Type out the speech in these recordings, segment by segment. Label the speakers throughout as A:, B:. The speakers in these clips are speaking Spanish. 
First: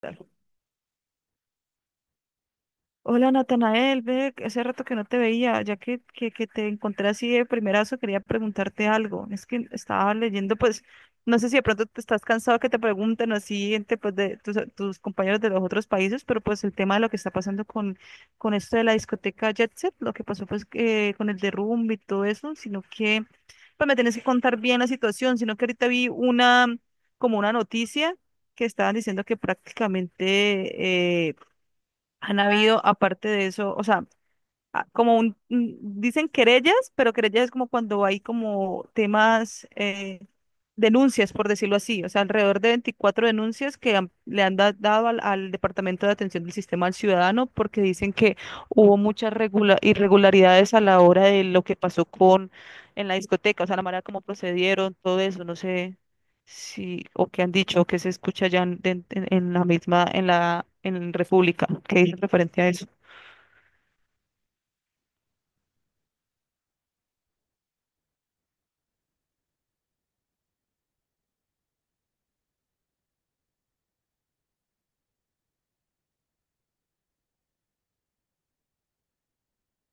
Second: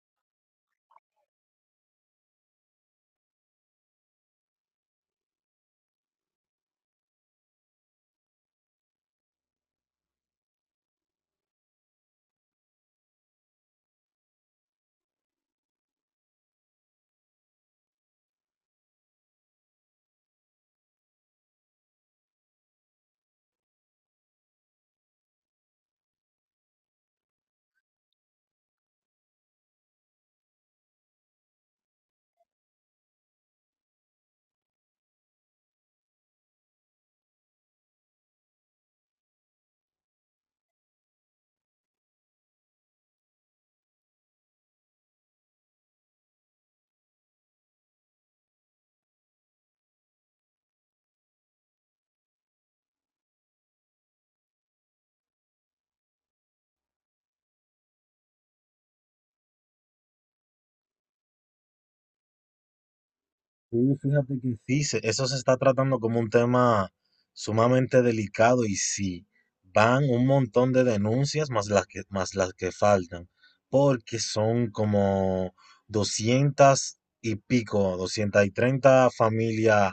A: Tal? Hola Natanael, ve, hace rato que no te veía, ya que te encontré así de primerazo, quería preguntarte algo. Es que estaba leyendo, pues, no sé si de pronto te estás cansado que te pregunten así entre pues, de tus compañeros de los otros países, pero pues el tema de lo que está pasando con esto de la discoteca Jet Set, lo que pasó pues que con el derrumbe y todo eso, sino que pues me tienes que contar bien la situación, sino que ahorita vi una, como una noticia que estaban diciendo que prácticamente, han habido, aparte de eso, o sea, ah, como dicen querellas, pero querellas es como cuando hay como temas, denuncias, por decirlo así, o sea, alrededor de 24 denuncias dado al Departamento de Atención del Sistema al Ciudadano porque dicen que hubo muchas irregularidades a la hora de lo que pasó con en la discoteca, o sea, la manera como procedieron, todo eso, no sé si, o qué han dicho, o qué se escucha ya en, en la misma, en la, en República, que dice referente a eso.
B: Sí, fíjate que sí, eso se está tratando como un tema sumamente delicado y sí, van un montón de denuncias más las que faltan, porque son como 200 y pico, 230 familias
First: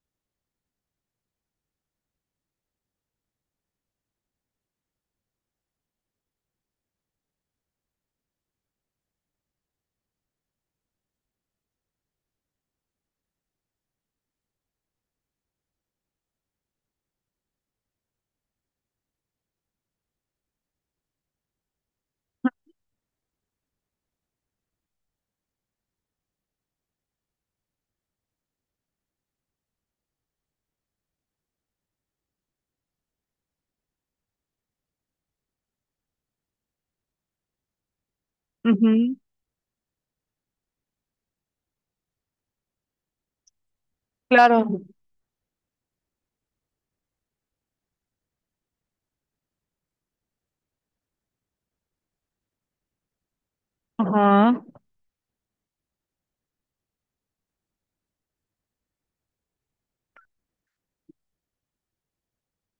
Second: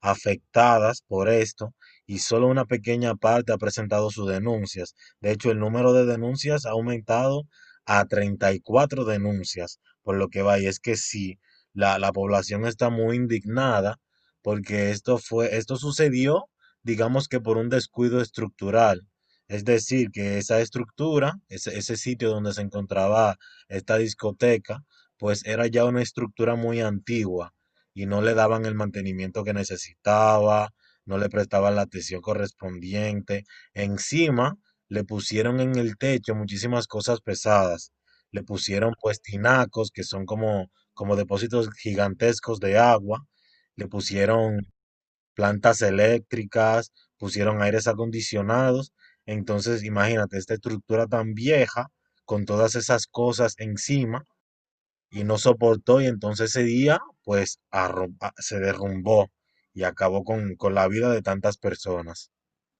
B: afectadas por esto y solo una pequeña parte ha presentado sus denuncias. De hecho, el número de denuncias ha aumentado a 34 denuncias, por lo que vaya, es que sí la población está muy indignada porque esto fue, esto sucedió, digamos que por un descuido estructural. Es decir, que esa estructura, ese sitio donde se encontraba esta discoteca, pues era ya una estructura muy antigua y no le daban el mantenimiento que necesitaba, no le prestaban la atención correspondiente. Encima, le pusieron en el techo muchísimas cosas pesadas. Le pusieron
A: Ujú.
B: pues tinacos, que son como depósitos gigantescos de agua, le pusieron
A: Claro.
B: plantas eléctricas, pusieron aires acondicionados. Entonces, imagínate, esta estructura tan vieja, con todas esas cosas encima,
A: Ajá.
B: y no soportó, y entonces ese día, pues, se derrumbó y acabó con la vida de tantas personas.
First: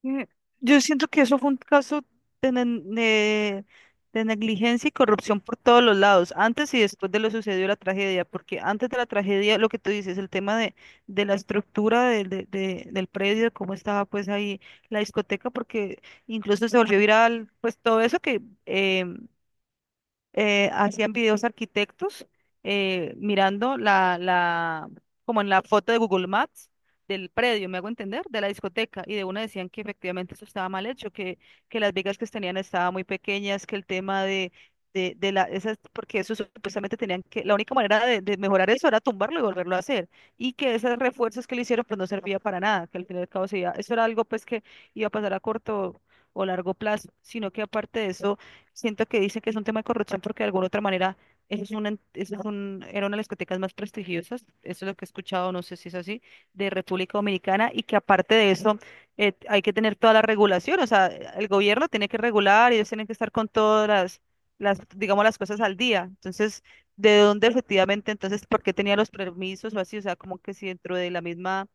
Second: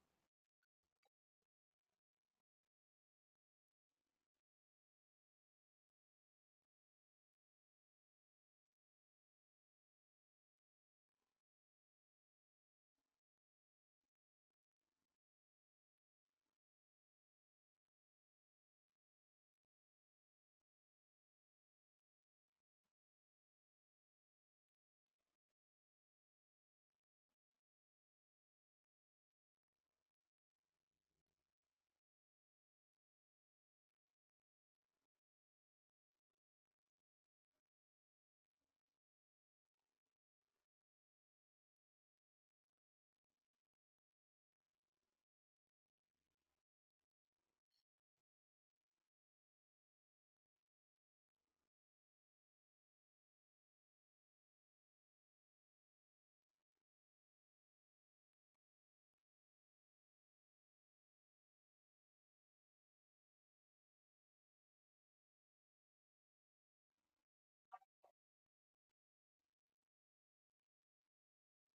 A: Eh, yo siento que eso fue un caso de, ne- de- de negligencia y corrupción por todos los lados, antes y después de lo sucedido la tragedia, porque antes de la tragedia, lo que tú dices, el tema de la estructura del predio, de cómo estaba pues ahí la discoteca, porque incluso se volvió viral, pues todo eso que hacían videos arquitectos, mirando como en la foto de Google Maps del predio, me hago entender, de la discoteca, y de una decían que efectivamente eso estaba mal hecho, que, las vigas que tenían estaban muy pequeñas, que el tema de, la, esas, porque eso supuestamente tenían que, la única manera de mejorar eso era tumbarlo y volverlo a hacer, y que esos refuerzos que le hicieron pues no servía para nada, que al fin y al cabo eso era algo pues que iba a pasar a corto o largo plazo, sino que aparte de eso. Siento que dicen que es un tema de corrupción porque de alguna otra manera eso es una, eso es un, era una de las discotecas más prestigiosas, eso es lo que he escuchado, no sé si es así, de República Dominicana y que aparte de eso, hay que tener toda la regulación, o sea, el gobierno tiene que regular y ellos tienen que estar con todas las, digamos, las cosas al día. Entonces, ¿de dónde efectivamente, entonces, por qué tenía los permisos o así? O sea, como que si dentro de la misma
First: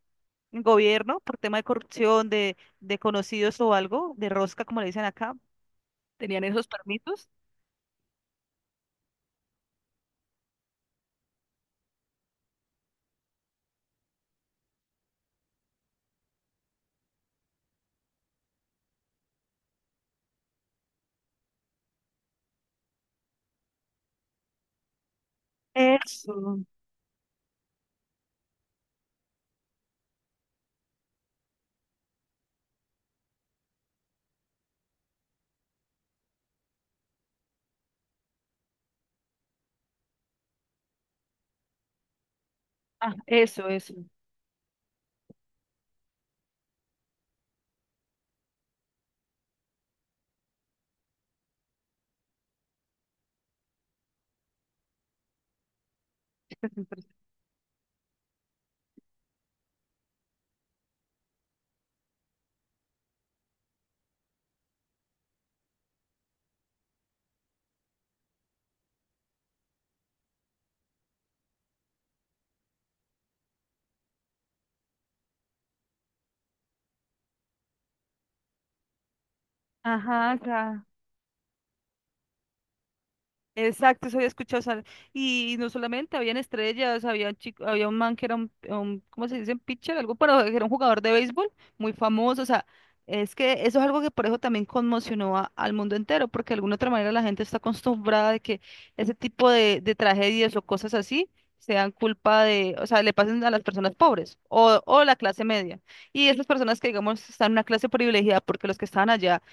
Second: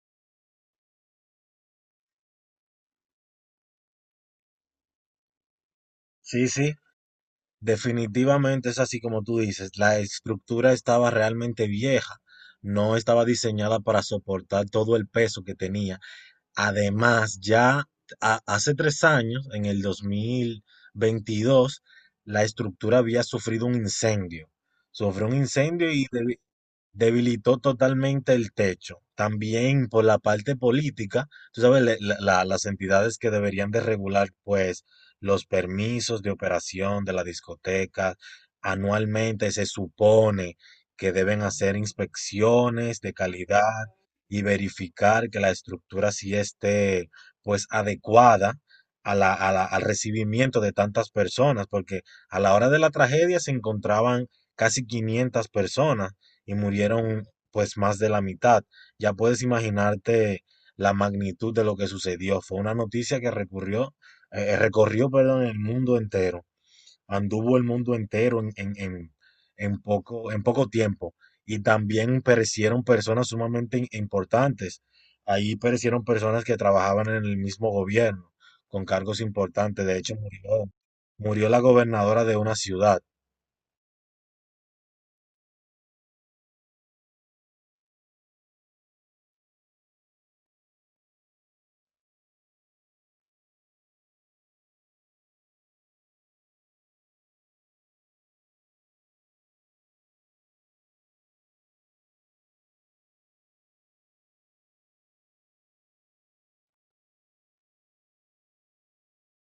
A: gobierno, por tema de corrupción, de conocidos o algo, de rosca, como le dicen acá, tenían
B: Sí,
A: esos
B: sí,
A: permisos.
B: definitivamente es así como tú dices, la estructura estaba realmente vieja, no estaba diseñada para soportar todo el peso que tenía. Además, ya hace 3 años, en el 2022, la estructura había sufrido un incendio. Sufrió un incendio y
A: Eso,
B: debilitó totalmente el techo. También por la parte política, tú sabes, las entidades que deberían de regular, pues, los permisos de operación de la discoteca, anualmente se supone que deben hacer inspecciones de
A: ah, eso,
B: calidad
A: eso.
B: y verificar que la estructura sí esté, pues, adecuada al recibimiento de tantas personas, porque a la hora de la tragedia se encontraban casi 500 personas y
A: impres-
B: murieron pues más de la mitad. Ya puedes imaginarte la magnitud de lo que sucedió. Fue una noticia que recorrió, perdón, el mundo entero. Anduvo el mundo entero en poco tiempo. Y también perecieron personas sumamente importantes. Ahí perecieron personas que trabajaban en el mismo gobierno, con cargos importantes. De hecho,
A: Ajá, acá.
B: murió la gobernadora de una ciudad.
A: Exacto, eso había escuchado. O sea, y no solamente habían estrellas, había un chico, había un man que era ¿cómo se dice? Un Pitcher, algo, pero era un jugador de béisbol muy famoso. O sea, es que eso es algo que por eso también conmocionó al mundo entero, porque de alguna otra manera la gente está acostumbrada de que ese tipo de tragedias o cosas así sean culpa de, o sea, le pasen a las personas pobres o la clase media. Y esas personas que, digamos, están en una clase privilegiada, porque los que estaban allá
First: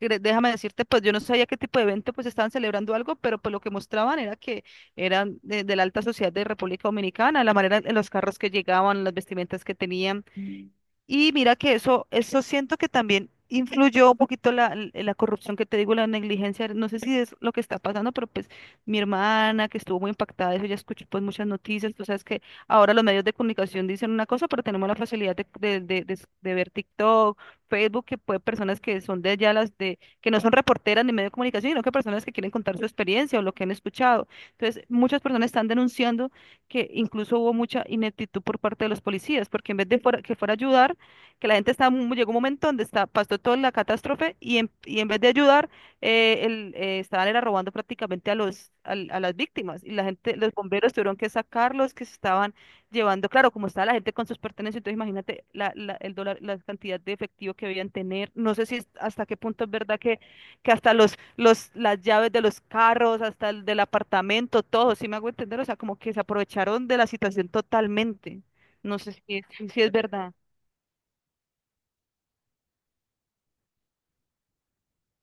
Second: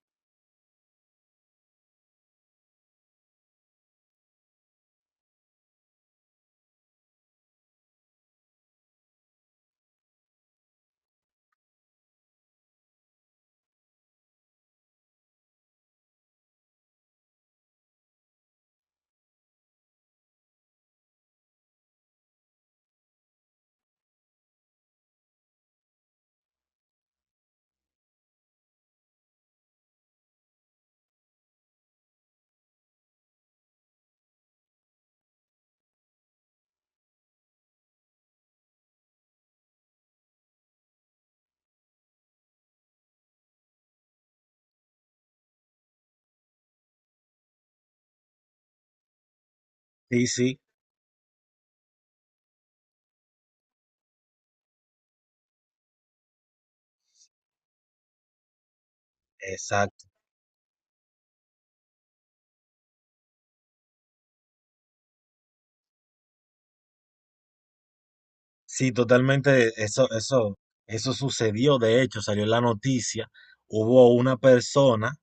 A: déjame decirte, pues yo no sabía qué tipo de evento pues estaban celebrando algo, pero pues lo que mostraban era que eran de la alta sociedad de República Dominicana, la manera en los carros que llegaban, las vestimentas que tenían. Mm. Y mira que eso siento que también influyó un poquito la, la corrupción que te digo, la negligencia, no sé si es lo que está pasando, pero pues mi hermana que estuvo muy impactada de eso, ya escuchó pues muchas noticias, tú sabes que ahora los medios de comunicación dicen una cosa, pero tenemos la facilidad de ver TikTok, Facebook, que puede personas que son de allá, las de, que no son reporteras ni medio de comunicación, sino que personas que quieren contar su experiencia o lo que han escuchado. Entonces, muchas personas están denunciando que incluso hubo mucha ineptitud por parte de los policías, porque en vez que fuera a ayudar, que la gente llegó un momento donde está, pasó toda la catástrofe y y en vez de ayudar, estaban era robando prácticamente a a las víctimas y la
B: Sí,
A: gente, los
B: sí,
A: bomberos tuvieron que sacarlos que se estaban llevando, claro, como estaba la gente con sus pertenencias, entonces imagínate el dólar, la cantidad de efectivo que debían tener. No sé si hasta qué punto es verdad
B: exacto.
A: que, hasta las llaves de los carros, hasta el del apartamento, todo, si me hago entender, o sea, como que se aprovecharon de la situación totalmente.
B: Sí,
A: No sé si,
B: totalmente,
A: si es
B: eso,
A: verdad.
B: eso, eso sucedió, de hecho, salió en la noticia, hubo una persona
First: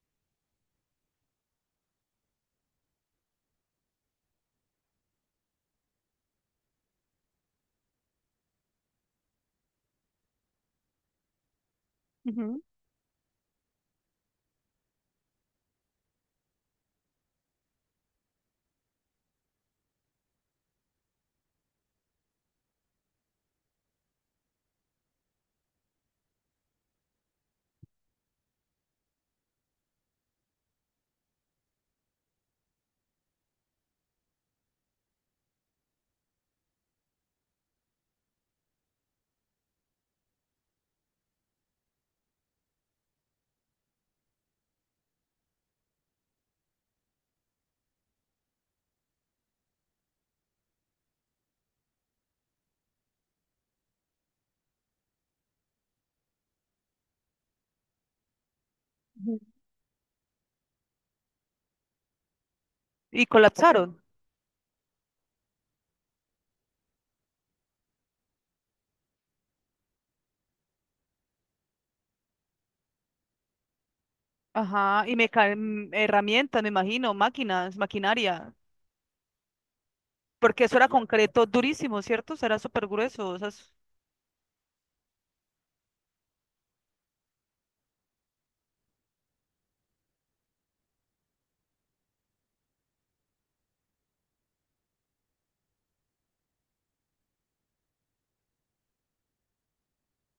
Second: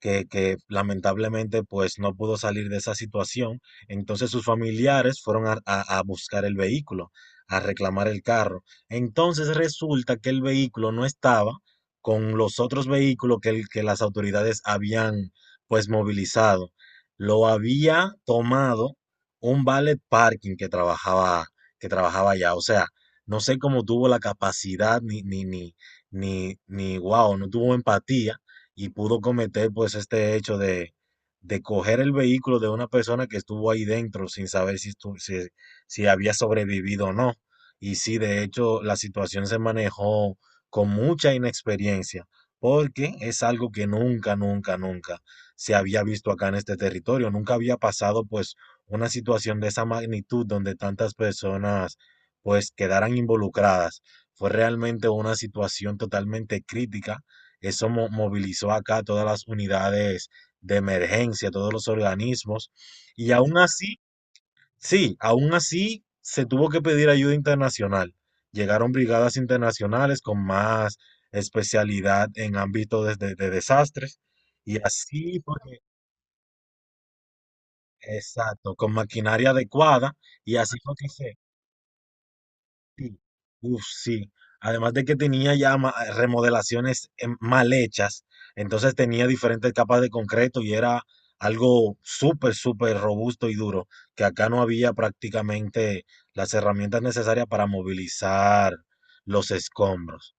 B: que lamentablemente pues no pudo salir de esa situación. Entonces sus familiares fueron a buscar el vehículo, a reclamar el carro. Entonces resulta que el vehículo no estaba con los
A: Ujú.
B: otros vehículos que las autoridades habían pues movilizado. Lo había tomado un valet parking que trabajaba allá. O sea, no sé cómo tuvo la capacidad ni, ni, ni, ni, ni, wow, no tuvo empatía y pudo cometer pues este hecho de coger el vehículo de una persona que estuvo ahí dentro sin saber si, si había sobrevivido o no. Y sí, de hecho, la situación se manejó con mucha inexperiencia, porque es algo que nunca, nunca, nunca se había visto acá en este territorio. Nunca había pasado pues una situación de esa magnitud donde tantas personas pues quedaran involucradas. Fue realmente una situación totalmente crítica. Eso movilizó acá todas las unidades de emergencia, todos los organismos.
A: Y
B: Y aún así,
A: colapsaron.
B: sí, aún así se tuvo que pedir ayuda internacional. Llegaron brigadas internacionales con más especialidad en ámbito de desastres. Y
A: Ajá, y me
B: así fue que
A: caen herramientas, me imagino, máquinas, maquinaria,
B: exacto, con maquinaria adecuada. Y
A: porque
B: así
A: eso era
B: fue que se,
A: concreto durísimo, ¿cierto? Eso era súper
B: sí.
A: grueso.
B: Uf, sí. Además de que tenía ya remodelaciones mal hechas, entonces tenía diferentes capas de concreto y era algo súper, súper robusto y duro, que acá no había prácticamente las herramientas necesarias para movilizar los escombros.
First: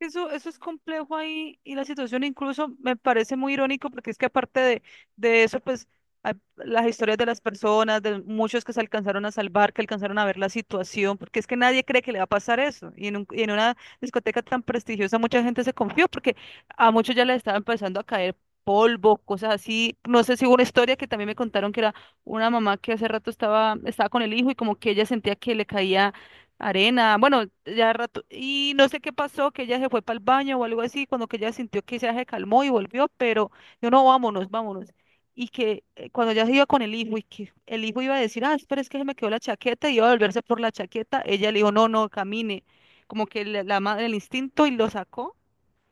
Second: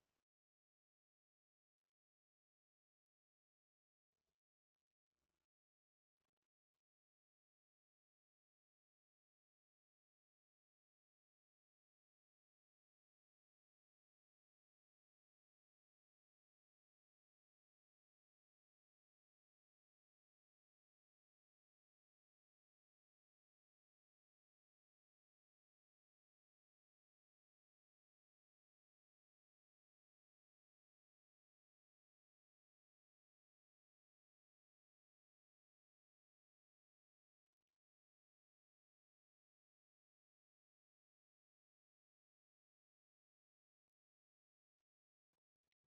A: Eso es complejo ahí y la situación incluso me parece muy irónico porque es que aparte de eso, pues hay las historias de las personas, de muchos que se alcanzaron a salvar, que alcanzaron a ver la situación, porque es que nadie cree que le va a pasar eso. Y en una discoteca tan prestigiosa mucha gente se confió porque a muchos ya les estaba empezando a caer polvo, cosas así. No sé si hubo una historia que también me contaron que era una mamá que hace rato estaba con el hijo y como que ella sentía que le caía arena, bueno, ya rato, y no sé qué pasó, que ella se fue para el baño o algo así, cuando que ella sintió que ya se calmó y volvió, pero yo no, vámonos, vámonos. Y que cuando ya se iba con el hijo y que el hijo iba a decir, ah, espera, es que se me quedó la chaqueta y iba a volverse por la chaqueta, ella le dijo, no, no, camine, como que la madre, el instinto y lo sacó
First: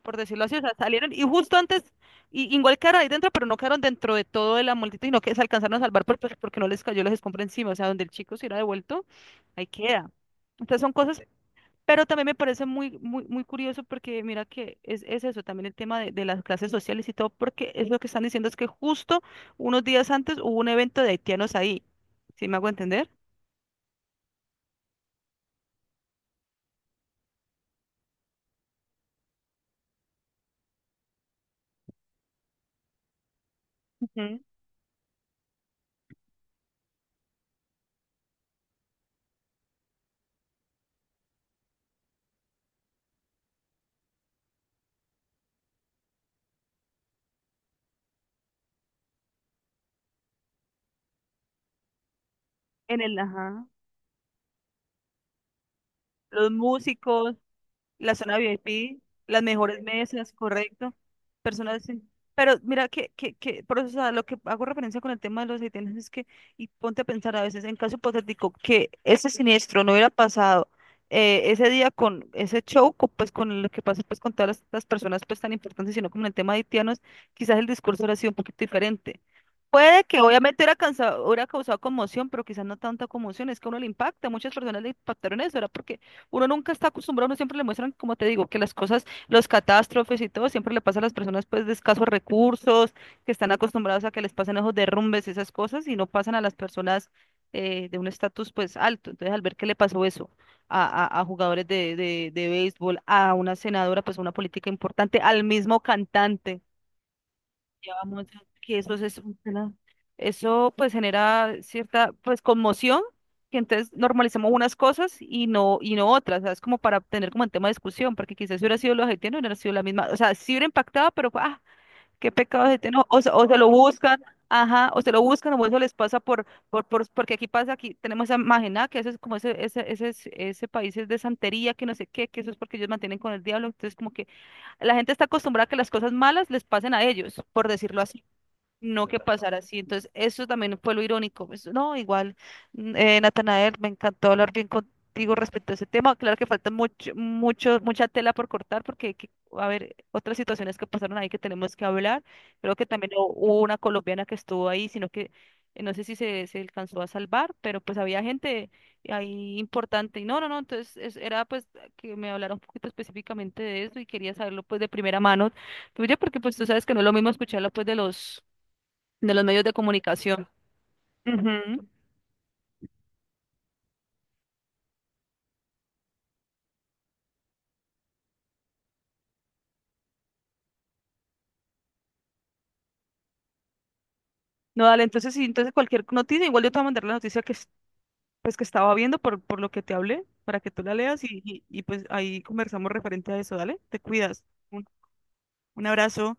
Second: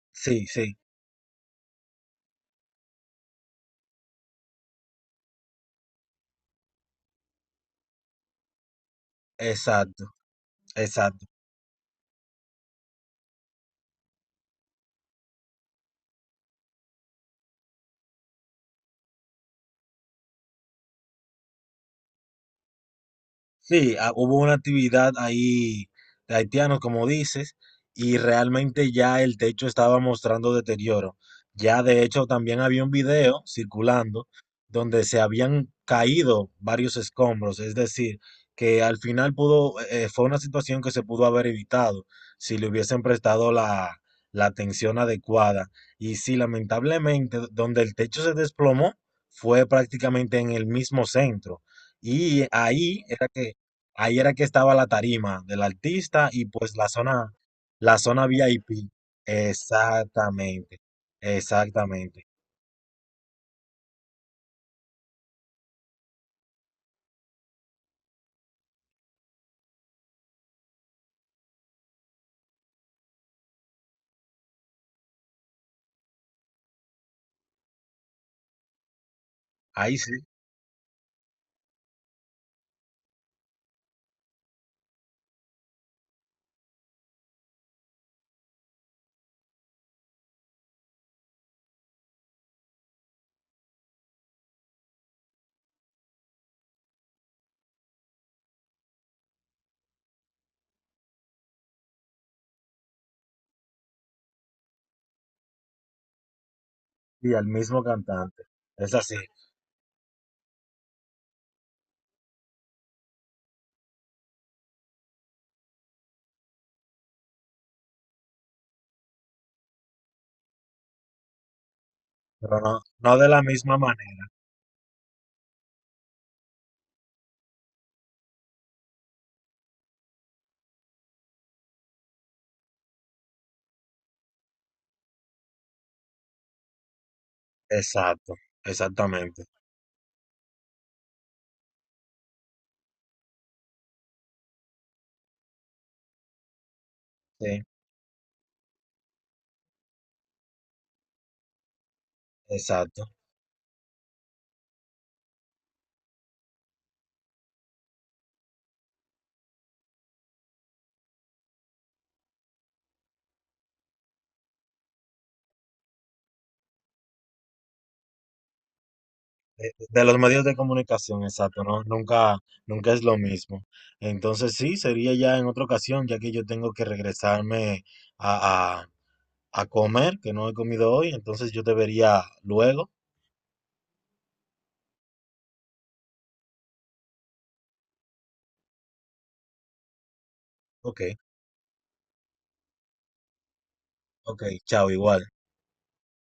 A: por decirlo
B: Sí,
A: así, o sea,
B: sí,
A: salieron y justo antes, y, igual quedaron ahí dentro, pero no quedaron dentro de todo de la multitud, sino que se alcanzaron a salvar porque no les cayó la escombros encima, o sea, donde el chico se hubiera devuelto, ahí
B: exacto,
A: queda. Entonces son cosas,
B: exacto.
A: pero también me parece muy, muy, muy curioso porque mira que es eso, también el tema de las clases sociales y todo, porque es lo que están diciendo es que justo unos días antes hubo un evento de haitianos ahí, ¿sí me hago entender?
B: Sí, ah, hubo una actividad ahí de haitianos, como dices, y realmente ya el techo estaba mostrando deterioro. Ya de hecho también había un video circulando
A: Ujú.
B: donde se habían caído varios escombros, es decir, que al final pudo, fue una situación que se pudo haber evitado si le hubiesen prestado la atención adecuada. Y sí, lamentablemente, donde el techo se desplomó fue prácticamente en el mismo centro. Y
A: En
B: ahí
A: el,
B: era que
A: ajá,
B: ahí era que estaba la tarima del artista y
A: los
B: pues
A: músicos.
B: la
A: La
B: zona
A: zona
B: VIP.
A: VIP, las mejores mesas,
B: Exactamente,
A: correcto. Personas,
B: exactamente.
A: pero mira que por eso, o sea, lo que hago referencia con el tema de los haitianos es que, y ponte a pensar a veces, en caso hipotético, que ese siniestro no hubiera pasado, ese día con ese show, pues con lo que pasa pues con todas las personas pues tan importantes, sino como en el tema de haitianos, quizás el discurso hubiera sido un poquito diferente.
B: Ahí
A: Puede
B: sí,
A: que obviamente hubiera causado conmoción, pero quizás no tanta conmoción, es que a uno le impacta, muchas personas le impactaron eso, era porque uno nunca está acostumbrado, uno siempre le muestran, como te digo, que las cosas, los catástrofes y todo, siempre le pasa a las personas pues de escasos recursos, que están acostumbrados a que les pasen esos derrumbes, esas cosas, y no pasan a las personas, de un estatus pues alto. Entonces, al ver que le pasó eso a, a jugadores de béisbol, a una senadora, pues una política importante, al mismo cantante
B: y al mismo
A: llevamos
B: cantante.
A: que
B: Es
A: eso
B: así,
A: eso pues genera cierta pues conmoción que entonces normalizamos unas cosas y no otras, ¿sabes? Como para tener como el tema de discusión, porque quizás si hubiera sido los haitianos, no hubiera sido la misma, o sea, sí hubiera impactado, pero ah, ¿qué
B: pero
A: pecados
B: no,
A: de no,
B: no
A: o,
B: de la
A: o se lo
B: misma
A: buscan,
B: manera.
A: ajá, o se lo buscan, o eso les pasa porque aquí pasa, aquí tenemos a Magená, que eso es como ese país es de santería, que no sé qué, que eso es porque ellos mantienen con el diablo, entonces como que la gente está acostumbrada a que las cosas malas les pasen a ellos, por decirlo así.
B: Exacto,
A: No que
B: exactamente.
A: pasara así. Entonces, eso también fue lo irónico. Pues, no, igual, Natanael, me encantó hablar bien contigo respecto a ese tema. Claro que falta mucho,
B: Sí,
A: mucho, mucha tela por cortar porque hay que, a ver, otras situaciones que pasaron ahí que tenemos que hablar. Creo que
B: exacto.
A: también hubo una colombiana que estuvo ahí, sino que no sé si se alcanzó a salvar, pero pues había gente ahí importante. Y no, no, no, entonces era pues que me hablara un poquito específicamente de eso y quería saberlo pues de primera mano tuya porque pues tú sabes que no es lo mismo escucharlo pues de los medios de
B: De los medios
A: comunicación.
B: de comunicación, exacto, ¿no?
A: Ujú.
B: Nunca, nunca es lo mismo. Entonces sí, sería ya en otra ocasión, ya que yo tengo que regresarme a, a a comer, que no he comido hoy, entonces yo debería luego.
A: No, dale, entonces sí, entonces cualquier noticia, igual yo te voy a mandar la noticia que, pues, que estaba viendo por lo que te hablé, para que tú la
B: Ok,
A: leas y, pues ahí conversamos referente a eso, dale, te
B: ok,
A: cuidas. un
B: chao, igual.
A: un abrazo.